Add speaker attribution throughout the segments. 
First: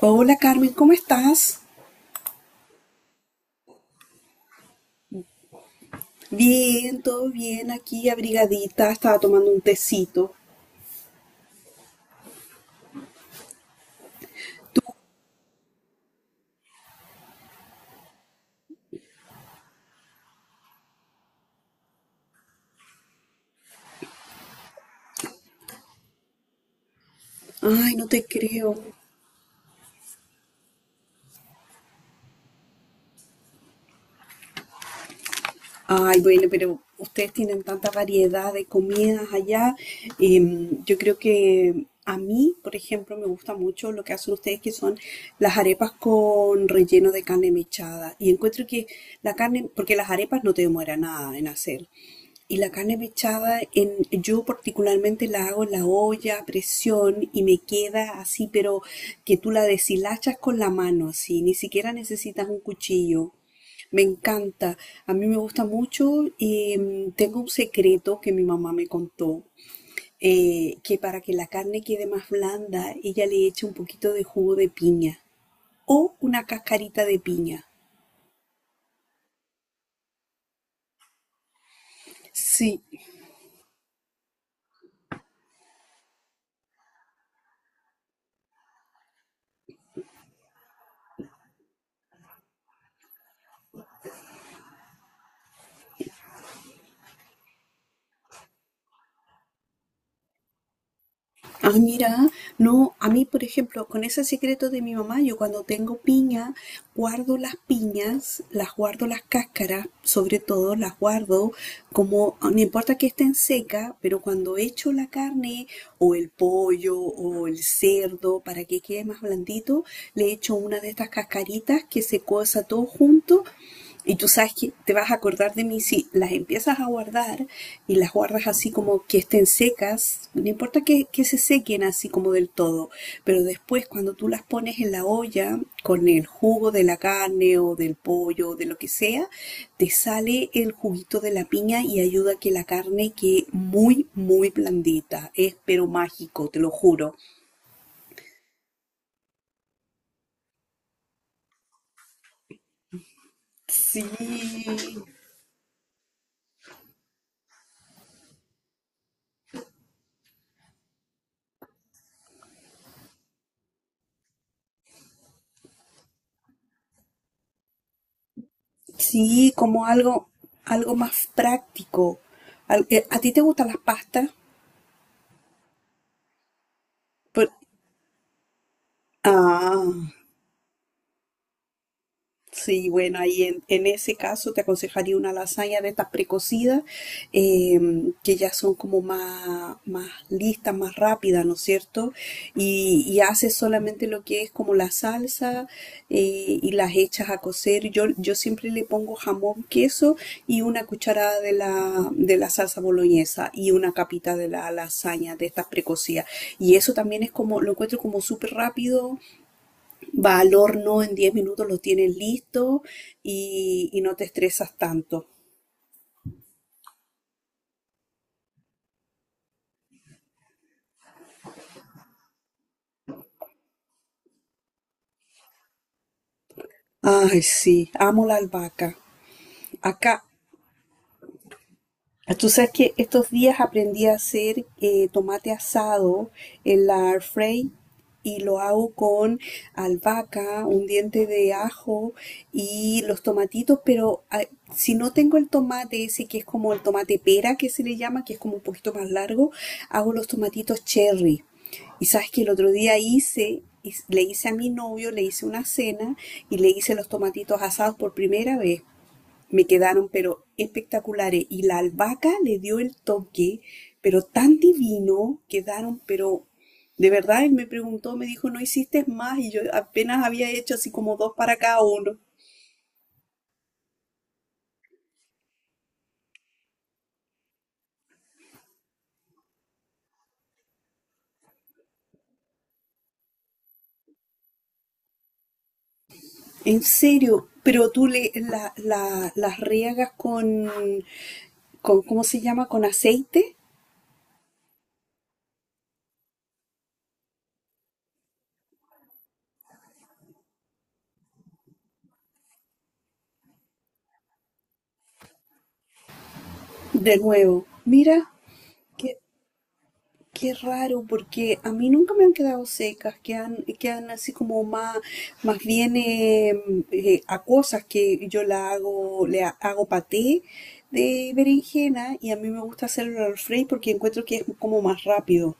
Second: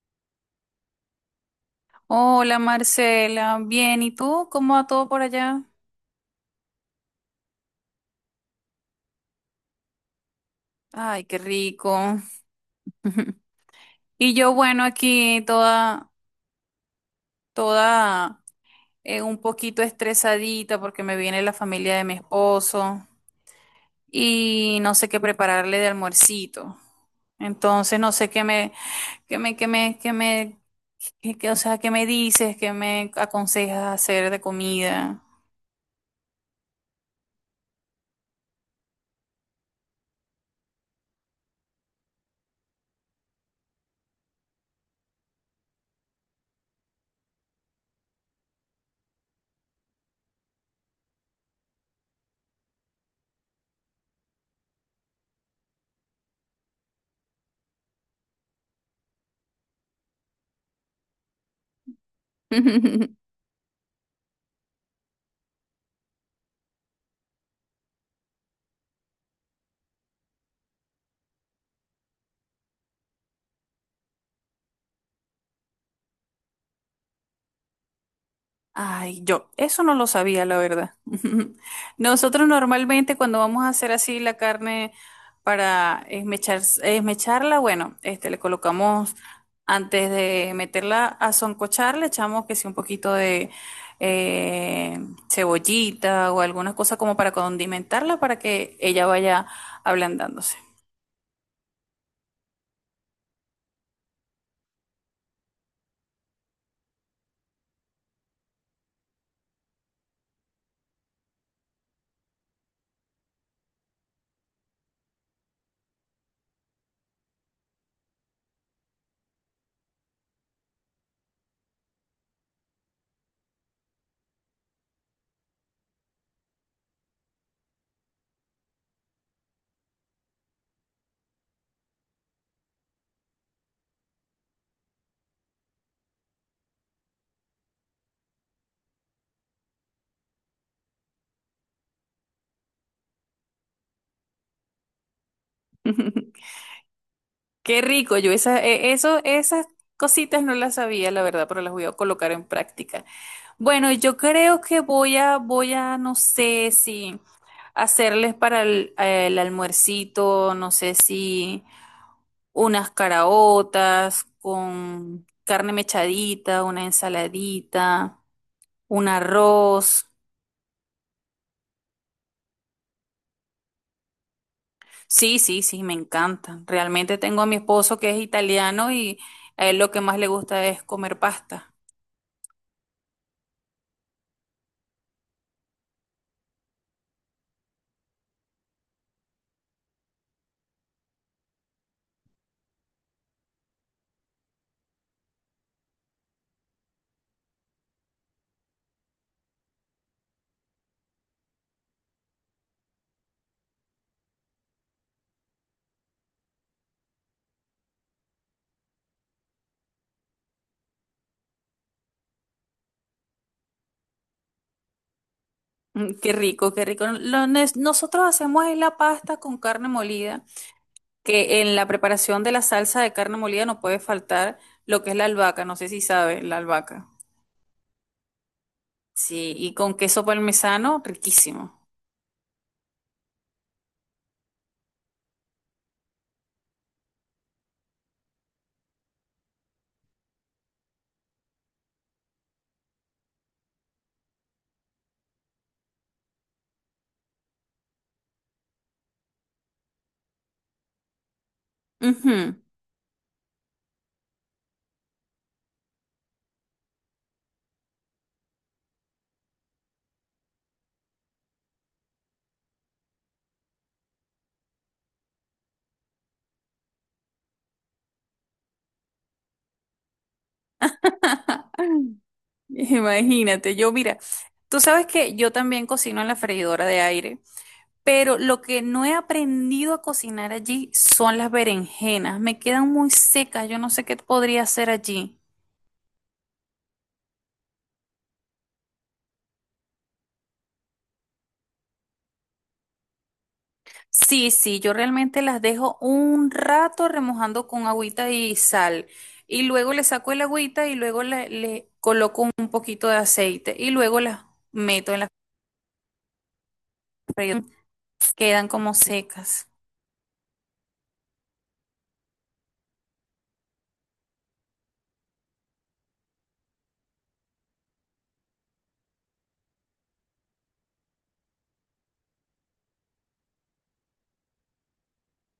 Speaker 1: Hola Carmen, ¿cómo estás?
Speaker 2: Hola Marcela, bien, ¿y tú? ¿Cómo va todo por allá?
Speaker 1: Bien, todo bien, aquí abrigadita, estaba tomando un tecito.
Speaker 2: Ay, qué rico. Y yo, bueno, aquí toda, toda, un poquito estresadita porque me viene la familia de mi esposo y no sé qué prepararle de almuercito.
Speaker 1: Ay,
Speaker 2: Entonces,
Speaker 1: no
Speaker 2: no
Speaker 1: te
Speaker 2: sé qué me,
Speaker 1: creo.
Speaker 2: qué me, qué me, qué me, qué- qué- o sea, qué me dices, qué me aconsejas hacer de comida.
Speaker 1: Ay, bueno, pero ustedes tienen tanta variedad de comidas allá. Yo creo que a mí, por ejemplo, me gusta mucho lo que hacen ustedes, que son las arepas con relleno de carne mechada. Y encuentro que la carne, porque las arepas no te demora nada en hacer. Y la carne mechada, yo particularmente la hago en la olla a presión y me queda así, pero que tú la deshilachas con la mano, así, ni siquiera necesitas un cuchillo. Me encanta, a mí me gusta mucho y tengo un secreto que mi mamá me contó, que para que la carne quede más blanda, ella le echa un poquito de jugo de piña o una cascarita de piña.
Speaker 2: Ay, yo, eso no lo sabía, la verdad. Nosotros
Speaker 1: Sí.
Speaker 2: normalmente cuando vamos a hacer así la carne para esmechar, esmecharla, bueno, este, le colocamos antes de meterla a soncochar, le echamos que sí un poquito de eh, cebollita o alguna cosa como para condimentarla para que ella vaya ablandándose.
Speaker 1: Ah, mira, no, a mí, por ejemplo, con ese secreto de mi mamá, yo cuando tengo piña, guardo las piñas, las guardo las cáscaras, sobre todo las guardo como, no importa que estén secas, pero cuando echo la carne o el pollo o el cerdo para que quede más blandito, le echo una de estas cascaritas que se cosa todo junto y tú sabes que te vas a acordar de mí si las empiezas a guardar y las guardas así como que estén secas, no importa que se sequen así como del todo, pero después cuando tú las pones en la olla con el jugo de la carne o del pollo o de lo que sea, te sale el juguito de la piña y ayuda a que la carne quede muy, muy blandita. Es pero mágico, te lo juro.
Speaker 2: Qué rico, yo esa, eso, esas cositas no las sabía, la verdad, pero las voy a colocar en práctica. Bueno,
Speaker 1: Sí,
Speaker 2: yo creo que voy a no sé si hacerles para el almuercito, no sé si unas caraotas con carne mechadita, una ensaladita, un
Speaker 1: sí, como
Speaker 2: arroz.
Speaker 1: algo más práctico. ¿A ti te gustan las pastas?
Speaker 2: Sí, sí, sí, me encanta. Realmente tengo a
Speaker 1: Por-
Speaker 2: mi esposo que es italiano y a él
Speaker 1: ah,
Speaker 2: lo que más le gusta es comer pasta.
Speaker 1: Sí, bueno, ahí en, ese caso te aconsejaría una lasaña de estas precocidas, que ya son como más listas, más rápidas, ¿no es cierto? Y haces solamente lo que es como la salsa, y las echas a cocer. Yo siempre le pongo jamón, queso y una cucharada de la salsa boloñesa y una capita de la lasaña de estas precocidas. Y eso también es como, lo encuentro como súper rápido, va al horno, en 10 minutos lo tienes listo y no te estresas tanto.
Speaker 2: Mm, qué rico, qué rico. Lo nosotros hacemos es la pasta con carne molida, que en la preparación de la salsa de carne molida no puede faltar lo que es la albahaca, no sé si sabe, la albahaca.
Speaker 1: Ay, sí, amo la albahaca.
Speaker 2: Sí, y con
Speaker 1: Acá.
Speaker 2: queso parmesano, riquísimo.
Speaker 1: Tú sabes que estos días aprendí a hacer tomate asado en la air fry y lo hago con albahaca, un diente de ajo y los tomatitos, pero si no tengo el tomate ese que es como el tomate pera que se le llama, que es como un poquito más largo, hago los tomatitos cherry. Y sabes que el
Speaker 2: Ujú.
Speaker 1: otro día hice, le hice a mi novio, le hice una cena y le hice los tomatitos asados por primera vez, me quedaron pero espectaculares. Y la albahaca le dio el toque, pero tan divino, quedaron pero... De verdad, él me preguntó, me dijo, ¿no hiciste más? Y yo apenas había hecho así como dos para cada uno.
Speaker 2: Imagínate, yo mira, tú sabes que yo también cocino en la freidora de aire, pero lo que no he aprendido a cocinar allí son las berenjenas, me quedan muy secas, yo no sé qué podría hacer allí.
Speaker 1: En serio, pero tú las riegas ¿cómo se llama? Con aceite.
Speaker 2: Sí, sí, yo realmente las dejo un rato remojando con agüita y sal. Y luego le saco el agüita y luego le coloco un poquito de aceite. Y luego las meto en la
Speaker 1: De
Speaker 2: freidora.
Speaker 1: nuevo, mira,
Speaker 2: Quedan como secas.
Speaker 1: qué raro, porque a mí nunca me han quedado secas, quedan así como más bien acuosas, que yo la hago, hago paté de berenjena, y a mí me gusta hacerlo al fray porque encuentro que es como más rápido.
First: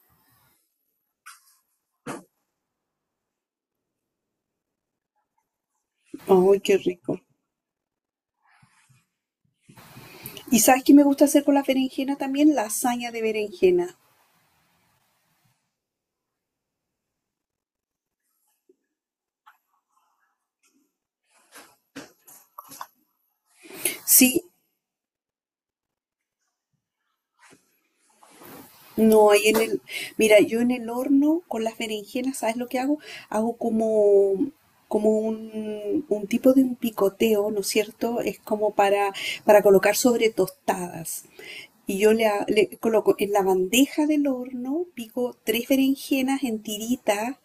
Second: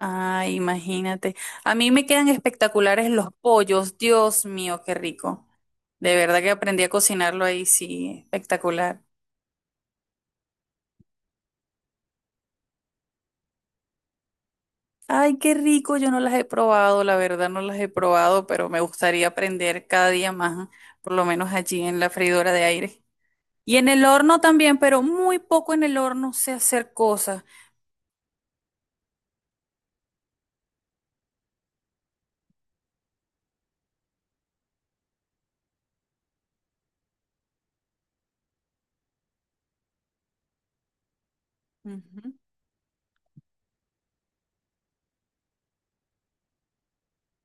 Speaker 2: Ay, imagínate. A mí me quedan espectaculares los pollos. Dios mío, qué rico. De verdad que
Speaker 1: ¡Ay, qué
Speaker 2: aprendí a
Speaker 1: rico!
Speaker 2: cocinarlo ahí, sí, espectacular.
Speaker 1: ¿Y sabes qué me gusta hacer con las berenjenas también? Lasaña de berenjena.
Speaker 2: Ay, qué rico, yo no las he probado, la verdad no las he probado, pero me gustaría aprender cada día más, por lo menos allí en la freidora de aire. Y en el horno
Speaker 1: Sí,
Speaker 2: también, pero muy poco en el horno sé hacer cosas.
Speaker 1: no, mira, yo en el horno con las berenjenas, ¿sabes lo que hago? Hago como un tipo de un picoteo, ¿no es cierto? Es como para colocar sobre tostadas, y yo le,
Speaker 2: Ujú.
Speaker 1: le coloco en la bandeja del horno, pico tres berenjenas en tiritas,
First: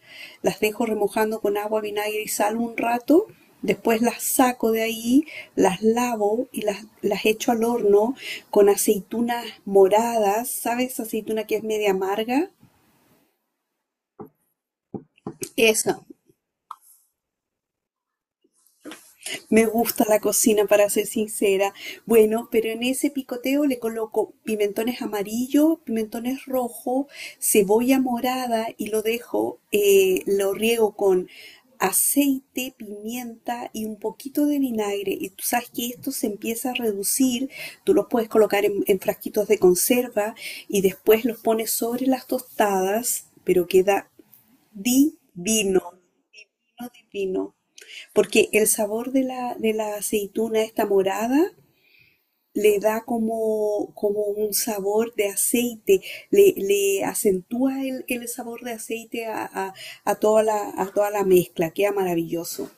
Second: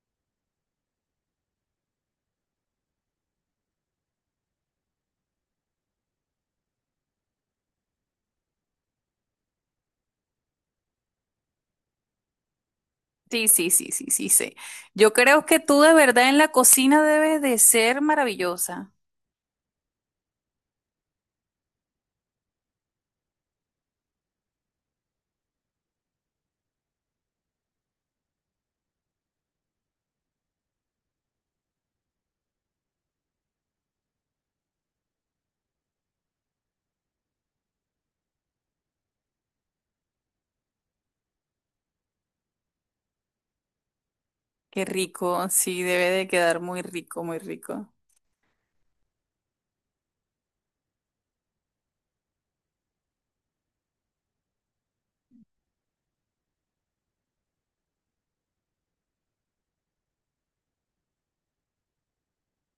Speaker 1: las dejo remojando con agua, vinagre y sal un rato, después las saco de ahí, las lavo y las echo al horno con aceitunas moradas, ¿sabes? Aceituna que es media amarga.
Speaker 2: Sí, sí, sí, sí, sí, sí. Yo creo que tú de
Speaker 1: Esa.
Speaker 2: verdad en la cocina debes de ser maravillosa.
Speaker 1: Me gusta la cocina, para ser sincera. Bueno, pero en ese picoteo le coloco pimentones amarillos, pimentones rojos, cebolla morada y lo dejo, lo riego con aceite, pimienta y un poquito de vinagre. Y tú sabes que esto se empieza a reducir. Tú los puedes colocar en frasquitos de conserva, y después los pones sobre las tostadas, pero queda
Speaker 2: Qué rico,
Speaker 1: divino,
Speaker 2: sí, debe de quedar muy
Speaker 1: divino,
Speaker 2: rico, muy
Speaker 1: divino,
Speaker 2: rico.
Speaker 1: porque el sabor de la aceituna esta morada le da como un sabor de aceite, le acentúa el sabor de aceite a toda la mezcla, queda maravilloso,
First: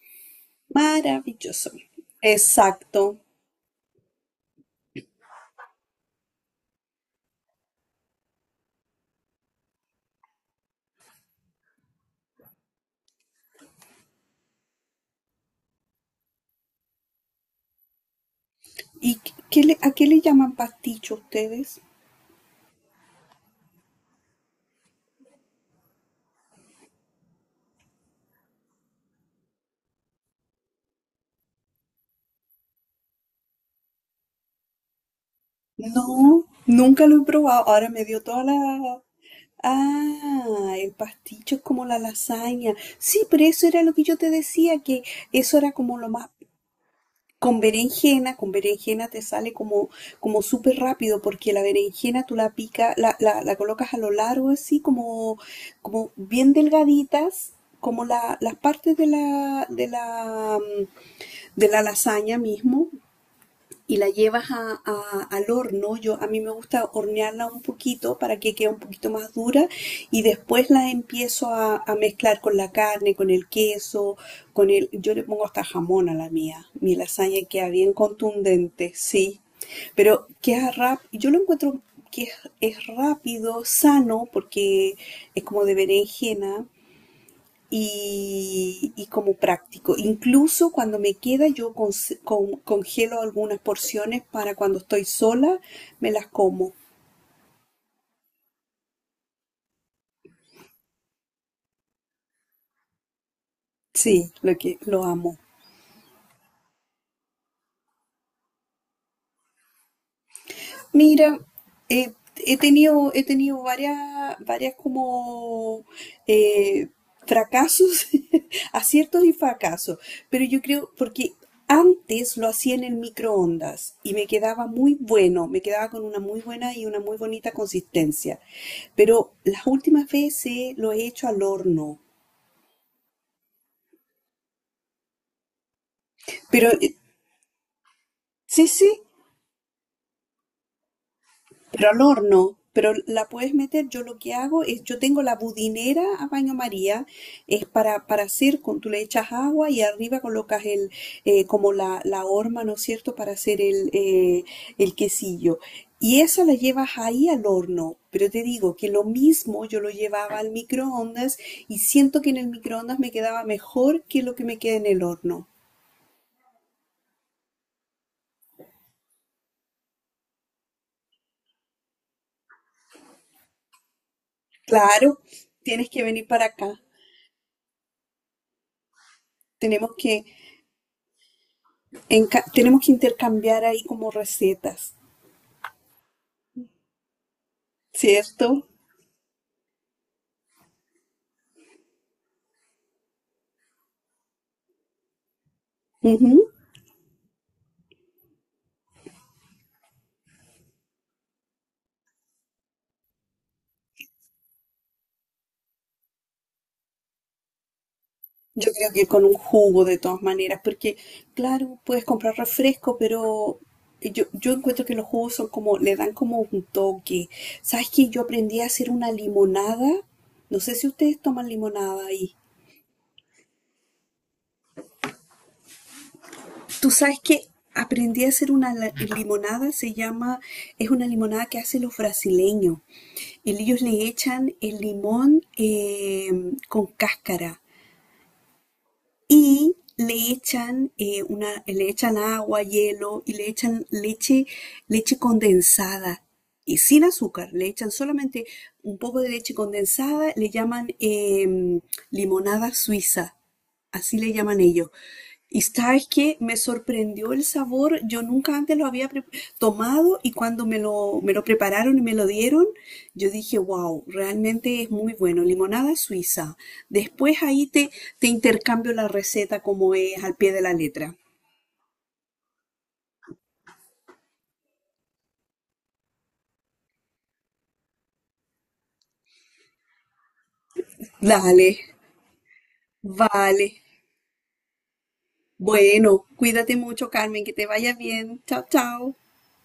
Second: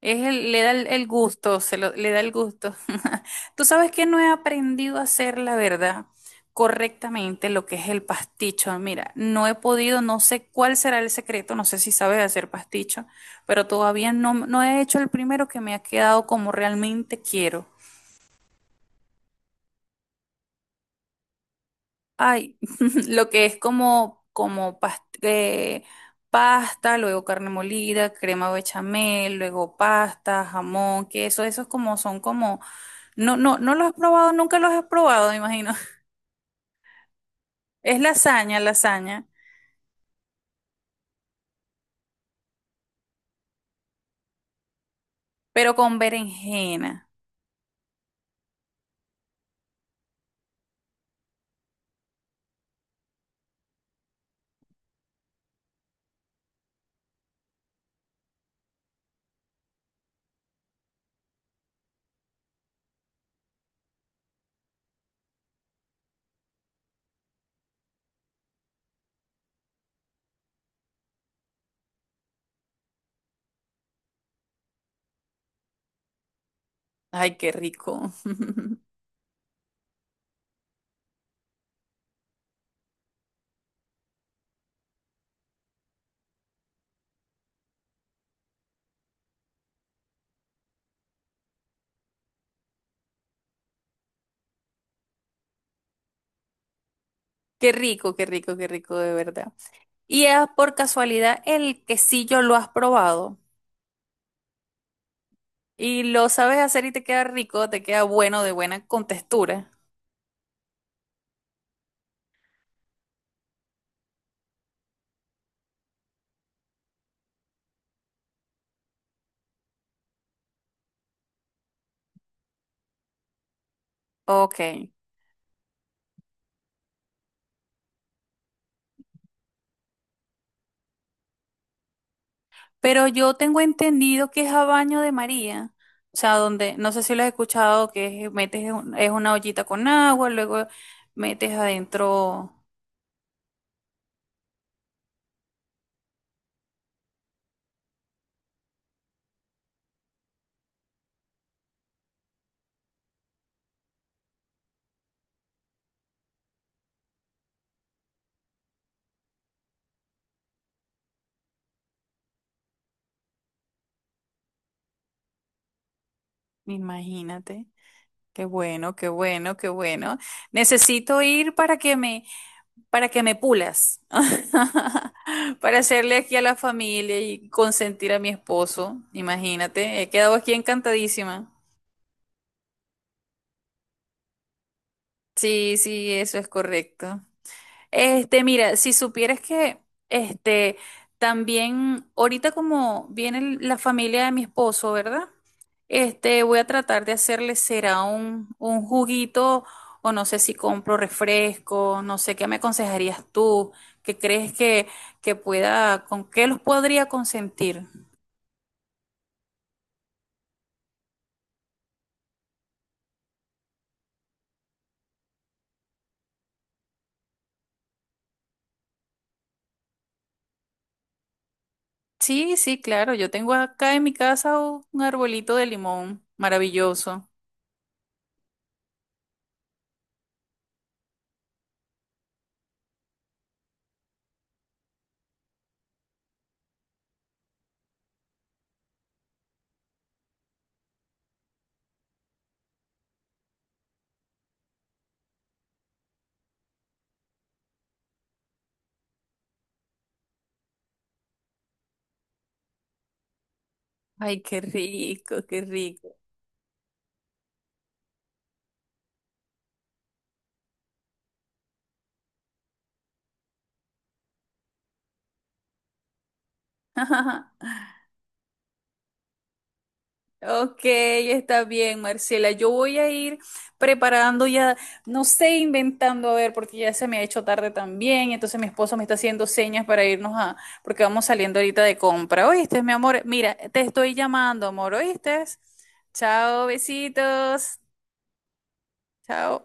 Speaker 2: Le da el gusto,
Speaker 1: maravilloso.
Speaker 2: se lo, le da el gusto.
Speaker 1: Exacto.
Speaker 2: Tú sabes que no he aprendido a hacer, la verdad, correctamente lo que es el pasticho. Mira, no he podido, no sé cuál será el secreto, no sé si sabes hacer pasticho, pero todavía no, no he hecho el primero que me ha quedado como realmente quiero.
Speaker 1: ¿Y a qué le llaman pasticho ustedes?
Speaker 2: Ay, lo que es como, como pasta, luego carne molida, crema bechamel, luego pasta, jamón, queso, esos como son como, no, no, no los he probado, nunca los he probado, me imagino.
Speaker 1: No, nunca lo he probado. Ahora
Speaker 2: Es
Speaker 1: me dio toda
Speaker 2: lasaña,
Speaker 1: la...
Speaker 2: lasaña,
Speaker 1: Ah, el pasticho es como la lasaña. Sí, pero eso era lo que yo te decía, que eso era
Speaker 2: pero con
Speaker 1: como lo más...
Speaker 2: berenjena.
Speaker 1: Con berenjena te sale como súper rápido, porque la berenjena tú la picas, la colocas a lo largo así, como bien delgaditas, como las partes de la lasaña mismo, y la llevas al horno. Yo, a mí me gusta hornearla un poquito para que quede un poquito más dura, y después la empiezo a mezclar con la carne, con el queso, con el... Yo le pongo hasta jamón a la mía. Mi
Speaker 2: Ay,
Speaker 1: lasaña
Speaker 2: qué
Speaker 1: queda bien
Speaker 2: rico.
Speaker 1: contundente, sí. Pero yo lo encuentro que es rápido, sano, porque es como de berenjena y como práctico. Incluso cuando me queda, yo congelo algunas porciones para cuando estoy sola, me las como.
Speaker 2: Qué rico, qué rico, qué rico, de verdad. Y es por casualidad el quesillo lo has probado
Speaker 1: Sí, lo que lo amo.
Speaker 2: y lo sabes hacer y te queda rico, te queda bueno, de buena contextura.
Speaker 1: Mira, eh, he tenido varias como eh, fracasos, aciertos y fracasos, pero yo creo, porque antes lo hacía en el microondas y me
Speaker 2: Ok.
Speaker 1: quedaba muy bueno, me quedaba con una muy buena y una muy bonita consistencia, pero las últimas veces lo he hecho al horno,
Speaker 2: Pero yo tengo entendido que es a baño de María. O sea,
Speaker 1: pero
Speaker 2: donde, no sé si lo has escuchado, que es- metes,
Speaker 1: sí,
Speaker 2: en un-
Speaker 1: sí,
Speaker 2: es una ollita con agua, luego metes
Speaker 1: pero al
Speaker 2: adentro,
Speaker 1: horno. Pero la puedes meter, yo lo que hago es, yo tengo la budinera a baño María, es para hacer, con, tú le echas agua y arriba colocas como la horma, ¿no es cierto?, para hacer el quesillo. Y esa la llevas ahí al horno, pero te digo que lo mismo yo lo llevaba al microondas y siento que en el microondas me quedaba mejor que lo que me queda en el horno.
Speaker 2: imagínate. Qué bueno, qué bueno, qué bueno. Necesito ir para que me pulas.
Speaker 1: Claro,
Speaker 2: Para
Speaker 1: tienes que
Speaker 2: hacerle
Speaker 1: venir
Speaker 2: aquí a
Speaker 1: para
Speaker 2: la
Speaker 1: acá.
Speaker 2: familia y consentir a mi esposo.
Speaker 1: Tenemos
Speaker 2: Imagínate, he
Speaker 1: que,
Speaker 2: quedado aquí encantadísima.
Speaker 1: tenemos que intercambiar ahí como recetas,
Speaker 2: Sí, sí, eso es correcto. Este,
Speaker 1: ¿cierto?
Speaker 2: mira, si supieras que, este, también, ahorita como viene la familia de mi esposo, ¿verdad?
Speaker 1: Ujú.
Speaker 2: Este, voy a tratar de hacerle, será un juguito, o no sé si compro refresco, no sé, ¿qué me aconsejarías tú? ¿Qué crees que pueda, con qué los podría consentir?
Speaker 1: Yo creo que con un jugo de todas maneras, porque claro, puedes comprar refresco, pero yo encuentro que los jugos son como, le dan como un toque. ¿Sabes qué? Yo aprendí a hacer una limonada. No sé si ustedes toman limonada ahí.
Speaker 2: Sí, sí, claro, yo tengo acá en mi casa un arbolito de limón
Speaker 1: Tú sabes
Speaker 2: maravilloso.
Speaker 1: que aprendí a hacer una limonada, se llama, es una limonada que hacen los brasileños. Y ellos le echan el limón con cáscara. Y le echan, le echan agua, hielo y le echan leche, leche condensada y sin azúcar. Le echan solamente un poco de leche condensada, le llaman limonada suiza, así le
Speaker 2: Ay, qué
Speaker 1: llaman ellos.
Speaker 2: rico, qué
Speaker 1: Y sabes
Speaker 2: rico.
Speaker 1: que me sorprendió el sabor, yo nunca antes lo había tomado, y cuando me lo, prepararon y me lo dieron, yo dije, wow, realmente es muy bueno, limonada suiza. Después ahí te intercambio la receta como es al pie de la
Speaker 2: Ok,
Speaker 1: letra.
Speaker 2: está bien, Marcela. Yo voy a ir preparando ya, no sé, inventando, a ver, porque ya se me ha hecho tarde también. Entonces mi esposo me está haciendo señas para irnos a, porque vamos saliendo
Speaker 1: Dale,
Speaker 2: ahorita de compra. ¿Oíste, mi amor? Mira,
Speaker 1: vale.
Speaker 2: te estoy llamando, amor, ¿oíste?
Speaker 1: Bueno,
Speaker 2: Chao,
Speaker 1: cuídate mucho, Carmen, que te
Speaker 2: besitos.
Speaker 1: vaya bien. Chao, chao.
Speaker 2: Chao.